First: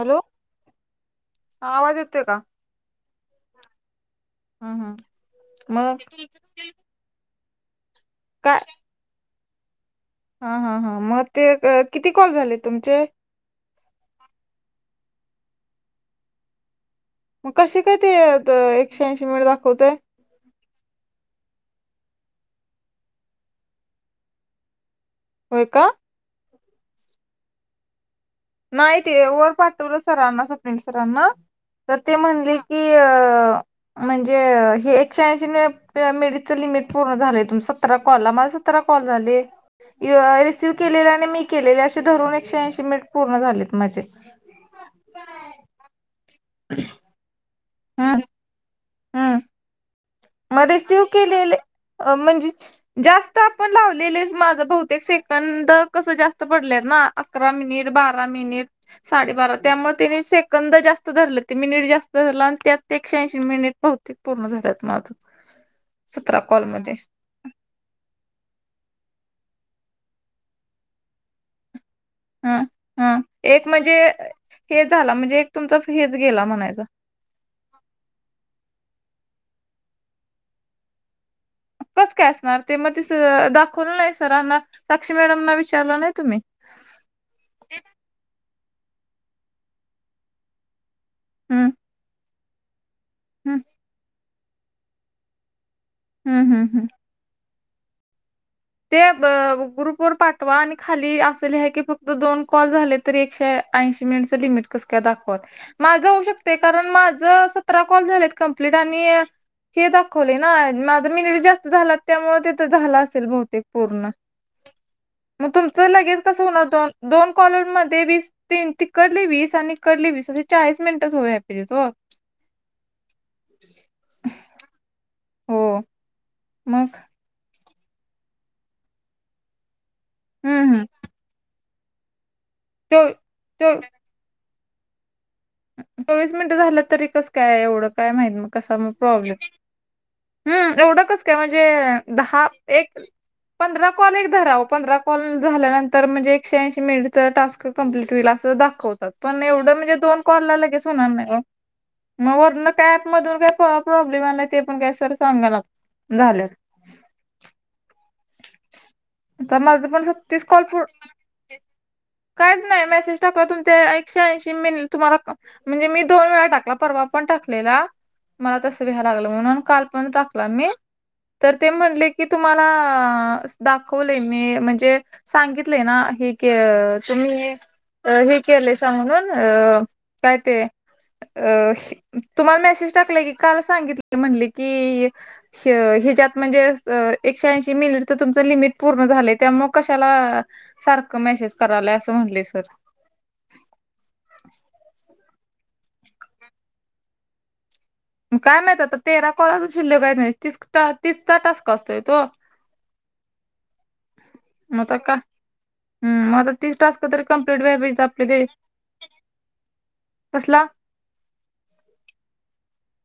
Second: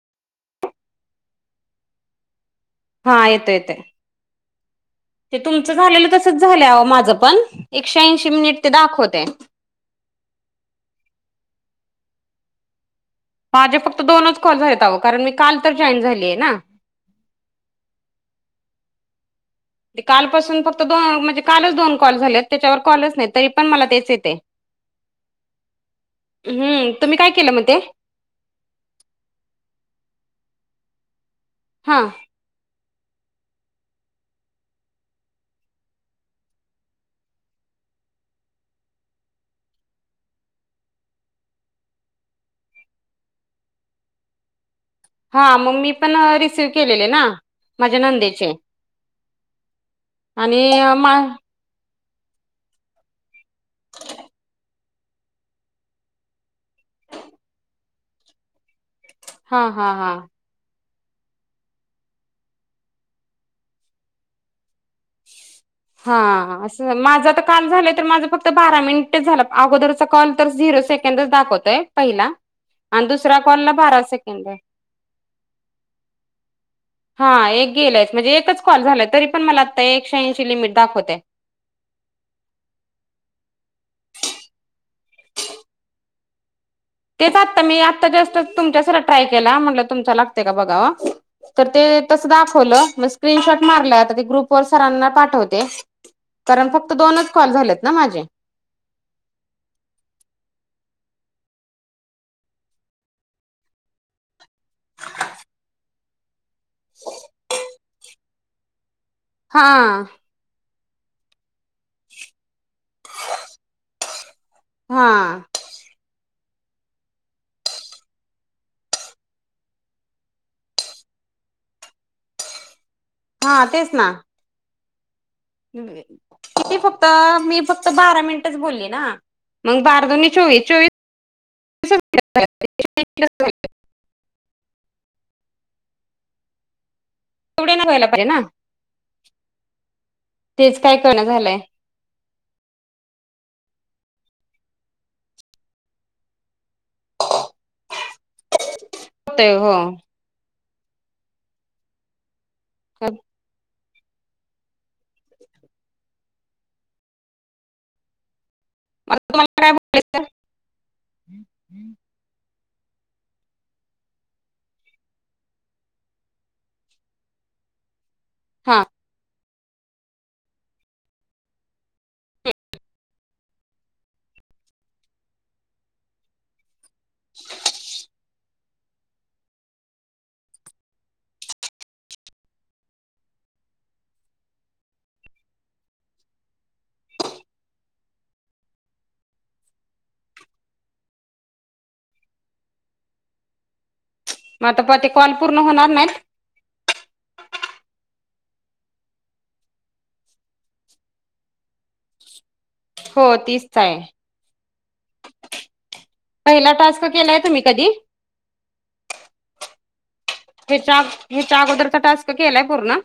Hello हा आवाज येतोय का? हा येतय येतय हम्म हम्म ते तुमचं मग झालेलं तसच झालंय आहो माझं पण एकशे ऐंशी काय मिनिट ते दाखवतय. हा हा हा मग ते अ किती कॉल झाले तुमचे माझे फक्त दोनच कॉल झालेत आहो कारण मी काल तर जॉईन झाले ना. म कशे काय ते द एकशे ऐंशी मिनिटं दाखवतय. ते कालपासून फक्त दो म्हणजे कालच दोन कॉल झालेत त्याच्यावर कॉलच नाय तरी पण मला तेच येतय. होय का. हम्म तुम्ही काय केलं म ते नाय ते वर पाठवलं सरांना स्वप्नील सरांना तर हा ते म्हणले की अ म्हणजे हे एकशे ऐंशी ने ते मिनिटं च लिमिट पूर्ण झालंय तुम सतरा कॉलला मला सतरा कॉल झाले. य रिसिव्ह केलेल आणि मी केलेले असे धरून एकशे ऐंशी मिनिट पूर्ण झालेत माझे. हा मंग मी पण रिसीव केलेले ना माझ्या नंदेचे हम् म आणि रेसीव मा केलेले म्हणजे जास्त आपण लावलेलेच माझ बहुतेक से कंद कसं जास्त पडलेत ना अकरा मिनिट बारा मिनिट साडेबारा हा हा त्यामुळ हा. त्यानी सेंकं कंद जास्त धरलं ते मिनिट जास्त धरलं आणि त्यात ते एकशे ऐंशी मिनिट बहुतेक पूर्ण झाल्यात माझं. हा सतरा अस कॉलमध्ये माझं आता काल झालं तर माझं फक्त बारा मिनिटच झाला अगोदरचा कॉल तर झिरो सेकंडच दाखवतय. पहिला ह आणि ह दुसरा कॉल एक ला म्हणजे बारा सेकंड हे झाला म्हणजे एक तुमचा हेच गेला म्हणायच. हा एक गेलायच म्हणजे एकच कॉल झालाय तरी पण मला आता एकशे ऐंशी लिमिट दाखवतय. कस काय असणार ते म तिस दाखवलं नाय सरांना साक्षी मॅडमना विचारलं नाय तुम्ही. तेच आत्ता मी आत्ता जस्ट च तुमच्यासार ट्राय केला म्हणलं तुमचा लागतय का बघावा. तर हम्म ते तसं दाखवलं म हम्म स्क्रीनशॉट मारलाय आता ते ग्रुपवर सरांना पाठवते. हम्म हम्म कारण हम्म फक्त दोनच कॉल झालेत ना माझे. ते ब ग्रुप वर पाठवा आणि खाली अस लीहा की फक्त दोन कॉल झालेत. तरी एकशे ऐंशी मिनींटच लिमिट कस काय दाखवा माझ होऊ शकत ते कारण सतरा कॉल झालेत कंप्लेट आणि हा हे दाखवलंय नाही माझ मिनिट जास्त झाल्यात त्यामुळे तिथं झाला असेल बहुतेक पूर्ण. हा. मग तुमचं लगेज कसं होणार दो दोन कॉलन मध्ये वीस तीन तिकडली वीस आणि कडले वीस असे चाळीस मिनिटच होऊया पाहिजे तो. हा तेच ना. हो किती मग फक्त मी फक्त बारा मिनिटच बोलली ना मग बारा दोन चोवीस हम्म हम्म चोवीसच हुयाला पाहिजेत. तेव तेव चोवीस मिनिटं झालं तरी कस काय एवढे नाही एवढं व्हायला काय पाहिजे माहित ना. मग कसा मग प्रॉब्लेम. हम्म तेच एवढं कस करणं काय झालंय म्हणजे दहा एक पंधरा कॉल एक धराव पंधरा कॉल झाल्यानंतर म्हणजे एकशेऐंशी मिनिटच टास्क क कमंप्लीट हुईल अस दाखवतात. पण होतय हो. एवढं म्हणजे दोन कॉलला लगेच होणार नाही ओ म वरण काय अँप आता मधून काय पर प्रॉब्लेम आलाय ते पण काय सर सांगानात झाल्यात. तर तुम्हाला काय माझ पण बोलायचं सतीस कॉल पू काय नाही मेसेज टाकवा तुम ते एकशे ऐशी म तुम्हाला म्हणजे मी दोन वेळा टाकला परवा पण टाकलेला. मला हा. तस व्याय लागलं म्हणून काल पण टाकला मी तर ते म्हटले की तुम्हाला अ दाखवले मी म्हणजे सांगितले ना हे की तुम्ही हे केलयसा म्हणून अ काय ते अ तुम्हाला मेसेज टाकला की काल सांगितले म्हणले की ह हेजात म्हणजे एकशे आंशी मिनिटच तुमच लिमिट पूर्ण झालंय त्या मुळ कश्याला सारखं मेसेज करालाय असं म्हटले सर. म तर प ते कॉल पूर्ण होणार नाहीत? म काय माहत आता तेरा कॉल अजू शिल्लक हायत न्हवे तीसका तीसचा तासक असतोय तो. हो तीसचा आहे. मग आता का पहिला टास्क केलाय तुमी कधी? कदी. हे चाग हेच्या अगोदरचा टास्क केलाय पूर्ण?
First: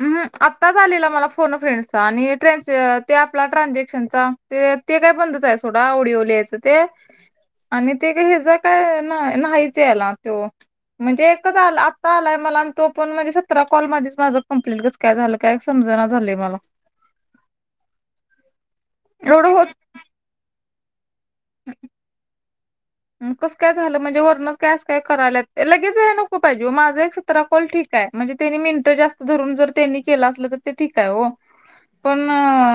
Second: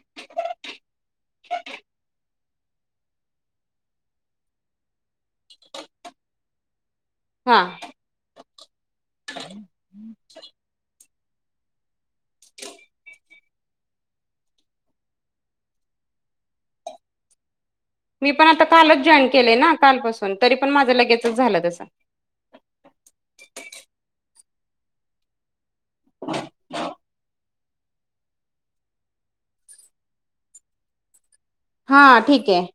उम हम आत्ताच आलेला मला फोन फ्रेंडसचा आणि ट्र ते आपला ट्रानझॅक्शनचा. ते ते काय बंदच आहे सोडा ओडिओ लिहायचं ते. हा. आणि ते ग हेजा काय नाही नाहीच यायला तो. म्हणजे एकच आलं आत्ता आलाय मला आणि तो पण म्हणजे सतरा कॉलमध्ये माझं कंप्लीट कस काय झालं काय समजना झालंय मला. मी पण आता कालच जॉईन एवढं केलेय होत ना कालपसून तरी पण माझं लगेचच झालं तसं. कसं काय झालं म्हणजे वर्ण कायस काय करायल्यात लगेच व्हाय नको पाहिजे ओ माझं एक तरा कॉल ठीक आहे म्हणजे त्यांनी मिनिट जास्त धरून जर त्यांनी केलं असलं तर ते ठीक आहे ओ. हा पण. ठीक आहे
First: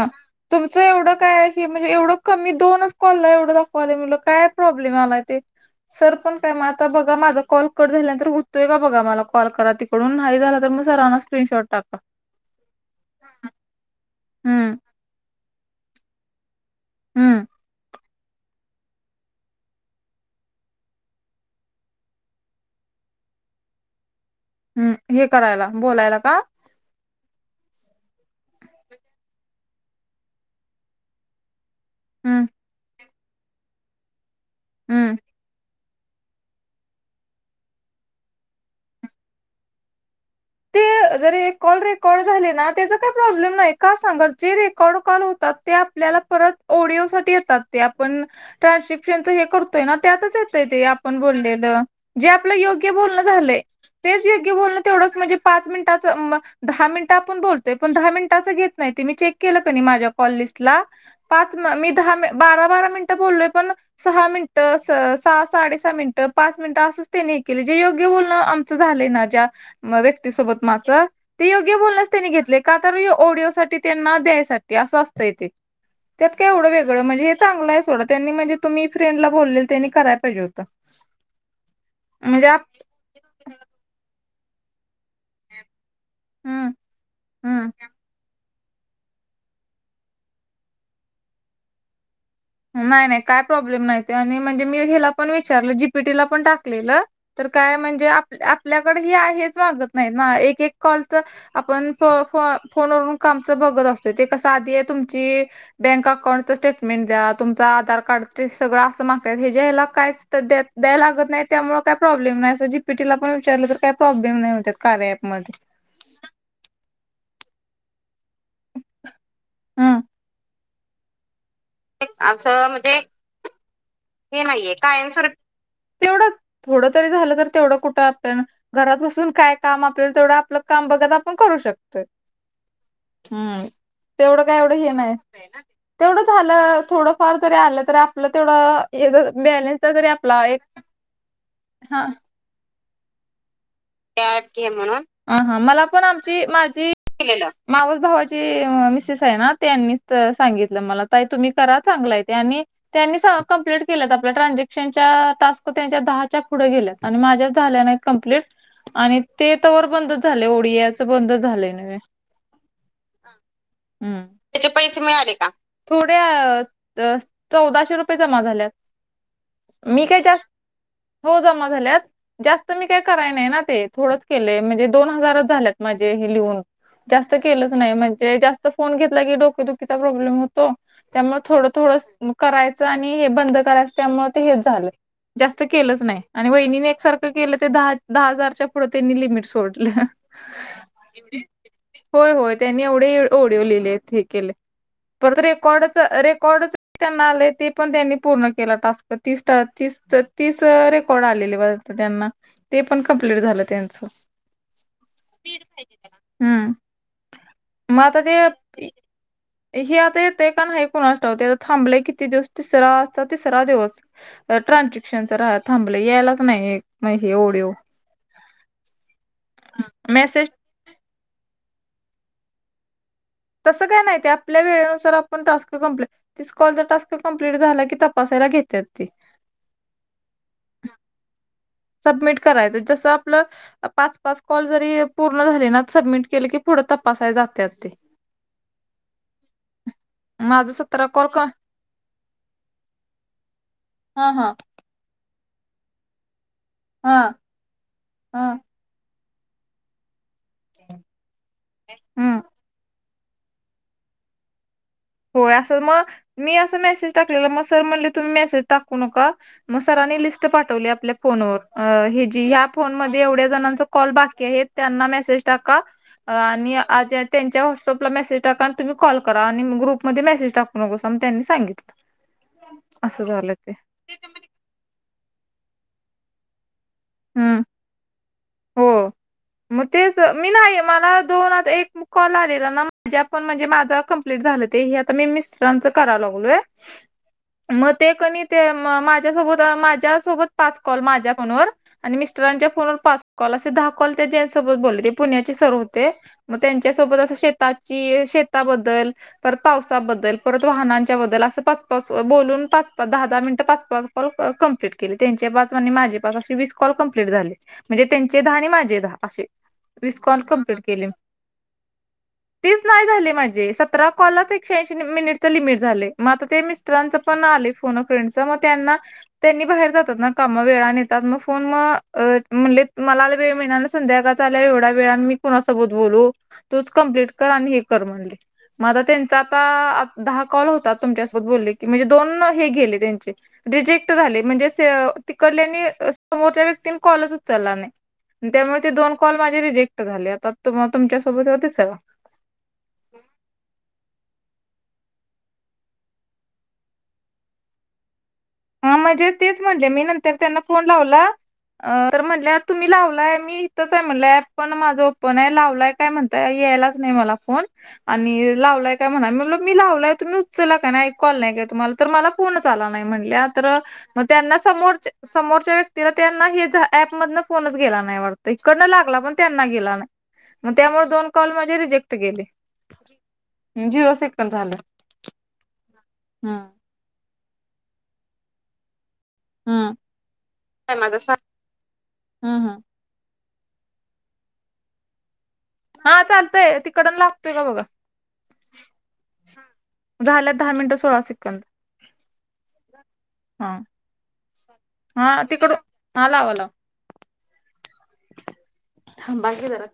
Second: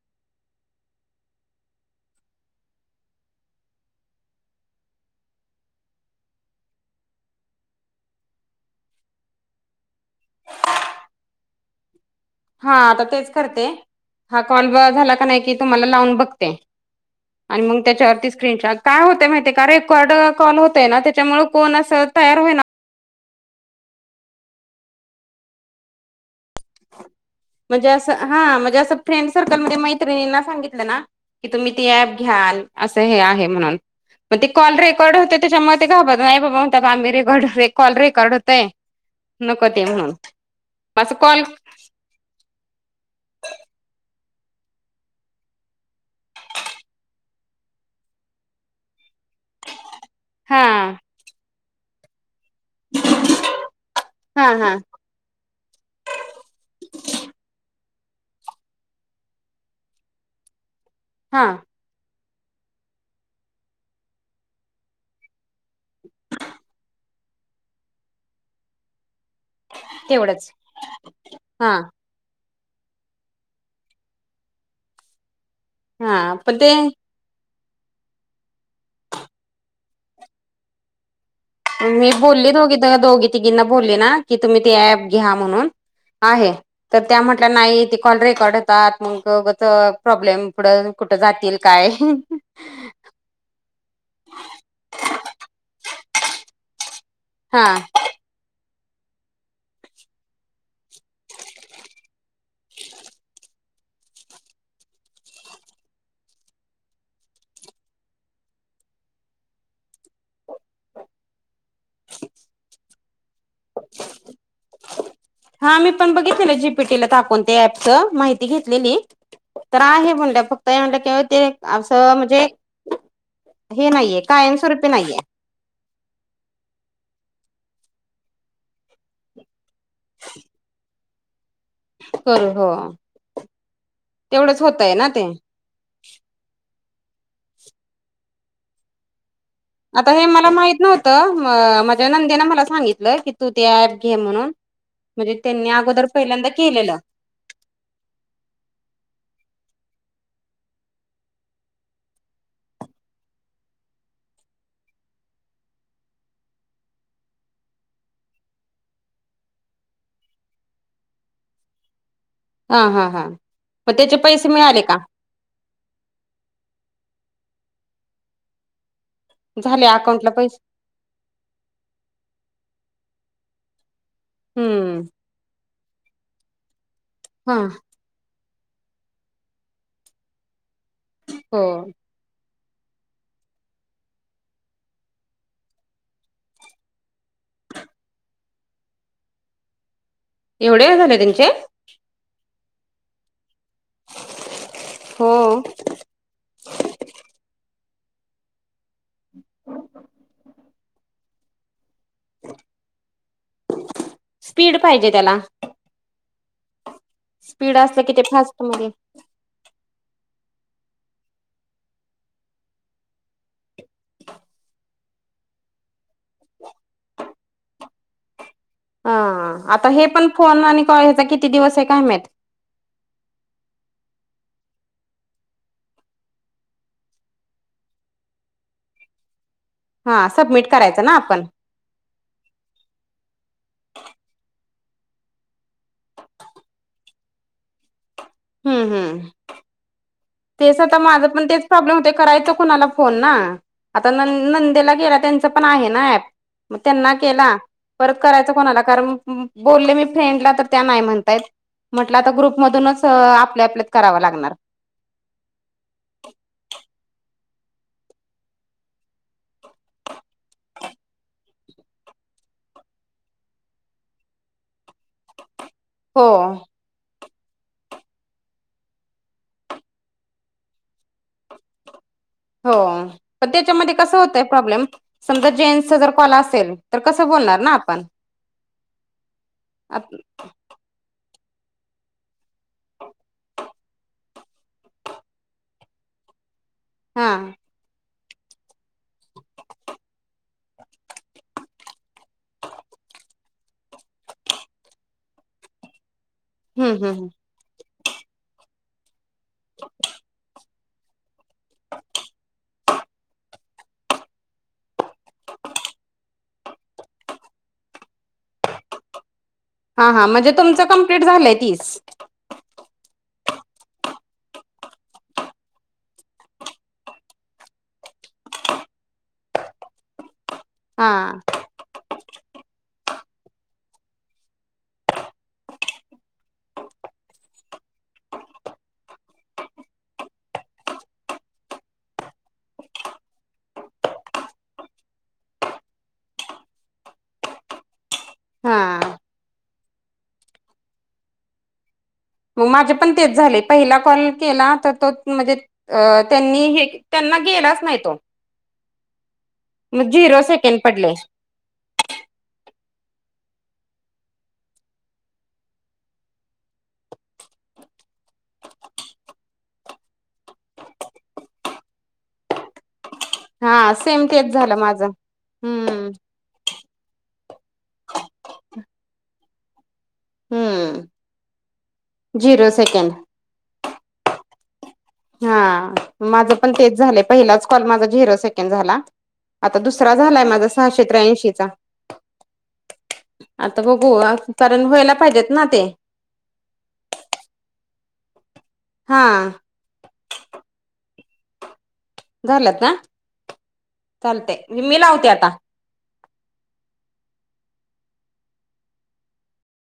तुमचं एवढं काय हे म्हणजे एवढं कमी दोनच कॉलला एवढं दाखवाले मुलं काय प्रॉब्ले लेम आलाय ते. सर पण काय म आता बघा माझा कॉल कट झाल्यानंतर हुतोय का बघा मला कॉल करा ती पणून नाही झाला तर म सरांना स्क्रीनशॉट टाका. हा आता तेच करते हा कॉल हम्म झाला कणी कि तुम्हाला लावून बघते. हम्म आणि मग त्याच्या वरतीच. स्क्रीन काय होत माहितीय का रेकॉर्ड कॉल होतय ना त्याच्यामुळे कोण अस तयार होईना. हम्म हे करायला बोलायला का. म्हणजे असं हा म्हणजे असं फ्रेंड सर्कलमध्ये मैत्रिणींना सांगितलं ना. की तुम्ही ती अँप घ्या हम्म अस हे आहे म्हणून मग ते कॉल हम्म रेकॉर्ड होत्यात. त्याच्यामुळे ते घाबरतात नाही बाबा म्हणत्यात आम्ही रेकॉर्ड कॉल रेकॉर्ड होतय. नको ते म्हणून. ते असं कॉल जरी कॉलरे. रेकॉर्ड झाले ना त्याचा काही प्रॉब्लेम नाही का सांगत जे रेकॉर्ड कॉल होतात ते आपल्याला परत. ऑडिओ साठी येतात ते आपण. ट्रान्सश्रप्शनच हे करतोय ना त्यातच हा येतय ते आपण बोललेलं. जे आपलं योग्य बोलणं झालंय तेच हा योग्य हा बोलणं तेवढं म्हणजे पाच मिनिटाच मग. दहा मिनिटं आपण बोलतोय पण दहा मिनिटाचं घेत नाही ते मी चेक केलं कनाय माझ्या कॉल लिस्टला. हा पाच मी दहा मी बारा बारा मिनिटं बोललोय पण. सहा मिनिटं सहा साडे सहा मिनिटं पाच मिनिटं असंच त्यांनी केले जे योग्य बोलणं आम ''--'' च झालंय ना ज्या म व्यक्ती तेवढंच सोबत माझं ते हा योग्य बोलनच. त्यांनी घेतले का तर ओडिओ साठी त्यांना द्यायसाठी असं असतंय ते. त्यात हा काय पण एवढं ते वेगळं म्हणजे हे चांगलं आहे सोडा. त्यांनी म्हणजे तुम्ही फ्रेंडला बोलले त्यांनी कराय पाहिजे होत. मी बोलली दोघी त दोघी तिघींना बोलली ना की तुम्ही ते अँप घ्या म्हणून. आहे हम्म तर त्या म्हटल्या हम्म नाही ती. कॉल रेकॉर्ड होतात मग उगाच प्रॉब्लेम पुढं कुठं जातील काय. नाही नाही काय प्रॉब्लेम नाही ते आणि म्हणजे मी हेला पण विचारलं जीपीटीला पण टाकलेलं. तर हा काय म्हणजे आपल्या आपल्याकडे ही आहेच वागत नाही ना एक एक कॉलच. आपण फो फो फोनवरून कामच बघत असतोय ते कस आधी तुमची. बँक अकाउंटच स्टेटमेंट द्या. तुमच आधार कार्ड ते सगळं असं मागत्यात हे ज्या ह्याला काहीच दया दया द्याय लागत नाहीत. त्यामुळे काय प्रॉब्लेम नाही अस जीपीटीला पण विचारलं तर काही प्रॉब्लेम नाही होत कार्या अँपमध्ये. हा मी आपण बघितले जीपीटीला टाकून त्या अँपच माहिती घेतलेली तर हं आहे म्हणल्या फक्त. म्हणलं कि ते असं म्हणजे असं म्हणजे हे नाहीये कायमस्वरूपी नाहीये. तेवढ थोडं तरी झालं तर तेवढं कुठं आपल्यान घरात बसून काय. काम आपलेल तेवढं आपलं काम बघत आपण करू शकतो. करू हो हम्म तेवढं काय तेवढंच एवढं हे होतय ना नाही. ते तेवढं झालं थोडंफार जरी आलं तरी आपलं तेवढ बॅलस. आता हे मला माहित नव्हतं मा हा माझ्या नंदेन मला सांगितलं की तू ते ॲप. ते ॲप घे म्हणून. पहिल्यांदा केलेलं माऊस भावाची अ मिसेस आहे ना त्यांनीच त सांगितलं मला ताई तुम्ही करा चांगलाय ते आणि. त्यांनी सा कंप्लीट केलेत आपल्या ट्रान्झॅक्शनच्या टास्क त्यांच्या दहाच्या पुढे गेल्यात आणि माझ्याच झाल्या नाही. कंप्लीट. आणि ते तवर बंद झाले ओडियाच बंद झालंय नव्हे. हा हा हा मग पैसे त्याचे मिळाले का पैसे मिळाले का. थोड्या त चौदाशे रुपये जमा झाल्यात. झाले मी काय अकाउंटला जास्त पैसे हो जमा झाल्यात जास्त मी काय कराय नाही ना ते. थोडच केलंय म्हणजे हम्म दोन हजारच झाल्यात माझे हे लिहून जास्त हा केलंच नाही म्हणजे जास्त. त फोन घेतला की डोकदुखीचा प्रॉब्लेम होतो त्यामुळे हो थोडं थोडंच. करायचं आणि हे बंद करायचं त्यामुळे ते हेच झाल. जास्त केलंच नाही आणि वहिनीने एकसारखं केलं ते दहा दहा हजारच्या पुढे त्यांनी लिमिट सोडलं. एवढे झाले त्यांचे? होय, होय त्यांनी एवढे ओडिओ लिहिले हे केले हो परत रेकॉर्डच रेकॉर्डच त्यांना आले ते पण त्यांनी पूर्ण केला टास्क ती तीस तीस रेकॉर्ड आलेली बरेच त्यांना. ते पण कमप्लीट झालं त्यांच, स्पीड पाहिजे त्याला हम्म. स्पीड मग असलं कि आता ते फास्ट मध्ये हे आता येते का नाही कुणास ठावते थांबले किती दिवस तिसरा आजचा तिसरा दिवस ट्रानझॅक्शनच रा थांबलं यायलाच नाही. ओढीओ. ह आता हे पण मेसेज फोन आणि कॉल आता किती दिवस आहे काय माहित. तसं काय नाही ते आपल्या वेळेनुसार आपण टास्क कमप्लीट तिस कॉलचा टास्क कम्प्लीट झाला की तपासायला घेतात ते. हा सबमिट करायचं ना आपण. सबमिट करायचं जसं आपलं पाच, पाच कॉल जरी पूर्ण झाले ना सबमिट केले की पुढं तपासायला जात्यात ते. हम्म, हम्म. माझं तेच आता सतरा माझ कॉल क पण तेच प्रॉब्लेम होते करायच कोणाला फोन ना आता न हा हा नंदेला गेला तेपण आहे ना ऍप त्यांना हा केला परत हा करायच कोणाला कारण बोले मी फ्रेंडला तर त्या नाही म्हणतायेत म्हटल आता हम्म ग्रुप मधूनच आपल्या, आपल्यात कराव लागणार. होय असं मग मी असं मेसेज टाकलेला मग सर म्हणले तुम्ही मेसेज टाकू नका. मग सरांनी लिस्ट पाठवली आपल्या फोनवर ह्या फोन मध्ये एवढ्या जणांचं कॉल बाकी आहेत त्यांना मेसेज टाका हो आणि त्यांच्या व्हॉट्सअपला मेसेज टाका तुम्ही कॉल करा आणि ग्रुप मध्ये मेसेज टाकू नकोसं म त्यांनी सांगितलं. हो असं पण झालं ते त्याच्यामध्ये कसं होतंय प्रॉब्लेम समजा जेन्सचा जर काॅल असेल तर कसं बोलणार हम्म ना आपण. हो मग तेच मी नाही मला दोन आता एक मग कॉल आलेला ना माझ्या पण म्हणजे माझा कंप्लीट झालं ते आता मी मिस्टरांचं कराय लागलोय. हा.. मग ते कणी ते माझ्यासोबत, माझ्यासोबत पाच कॉल माझ्या फोनवर आणि मिस्टरांच्या फोनवर पाच काॅल असे दहा कॉल त्यांच्या सोबत बोलले ते पुण्याचे सर होते मग हम्म त्यांच्यासोबत हम्म अस श शेता बद्दल, परत पावसाबद्दल, परत वाहनांच्या बद्दल असं पाच, पाच बोलून पाच, पाच, दहा, दहा मिनटं पाच, पाच कॉल कम्प्लीट त्यांचे पाच माझे पाच असे वीस कॉल कंप्लीट झाले म्हणजे त्यांचे दहा आणि माझे दहा असे हा वीस हां कॉल म्हणजे तुमचं केले कम्प्लीट झालंय तीस? तीच नाही झाले माझे सतरा कॉललाच एकशेऐंशी मिनिटच लिमिट झाले मग आता ते मि मिस्टरांच पण आलेय फोन अ फ्रेंडच मग त्यांना त्यांनी बाहेर जातात ना काम वेळान हा येतात मग फोन मग म्हणलेत मलाला वेळ मिळणार नाही संध्याकाळ आल्या एवढ्या वेळ आ मी कुणासोबोत बोलू. तुच कम्प्लीट कर आणि हे कर म्हणले. मग आता त्यांचा आता दहा कॉल होतात तुमच्यासोबत बोलले की म्हणजे दोन हे गेले त्यांचे. रिजेक्ट झाले, म्हणजे तिकडल्यांनी, स-समोरच्या व्यक्तीनं कॉलच उच चला नाही, त्यामुळे ते हा दोन कॉल माझे रिजेक्ट झाले. आता त-तुमच्यासोबत हा तिसरा. माझे पण तेच झाले, पहिला कॉल केला तर तो म्हणजे अ-त्यांनी हे-त्यांना गेलाच नाही तो. हा, म्हणजे तेच म्हणले, मी मग नंतर झिरो त्यांना सेकंड फोन पडले लावला अ-तर म्हणल्या तुम्ही लावलाय, मी इथंच आहे म्हटलं, ऍप पण माझं ओपन आहे. लावलाय काय म्हणताय, यायलाच नाही मला फोन. आणि लावलाय काय म्हणता, म्हणलं मी लावलाय, तुम्ही उचलला का नाही? ऐकू आलं नाही काय तुम्हाला? तर, मला फोनच आला नाही म्हटल्या. तर, हा मं सेम तेच त्यांना झालं माझं समोर-समोरच्या व्यक्तीला, हम्म त्यांना हे ऍपमधनं फोनच गेला नाही वाटतं. इकडनं लागला, पण त्यांना गेला नाही, मं हम्म त्यामुळं दोन कॉल माझे रिजेक्ट गेले. झिरो सेकंड झिरो सेकंड पण झालं. हा, माझं हम्म पण तेच झालंय, पहिलाच कॉल माझा झिरो सेकंड झाला. आता हम्म दुसरा झालाय माझा काय सहाशे माझा सा- त्र्यांशीचा. हम्म हम्म आता बघू, कारण, व्हायला पाहिजेत ना ते? हा चालतंय, तिकडनं लागतोय का बघा? हा. झाली आहेत दहा मिनिटं सोळा सेकंद. झालेत ना? हा चालतंय, म्हणजे मी लावते हा आता. तिकड हा, लावा लाव. थांबा की जरा.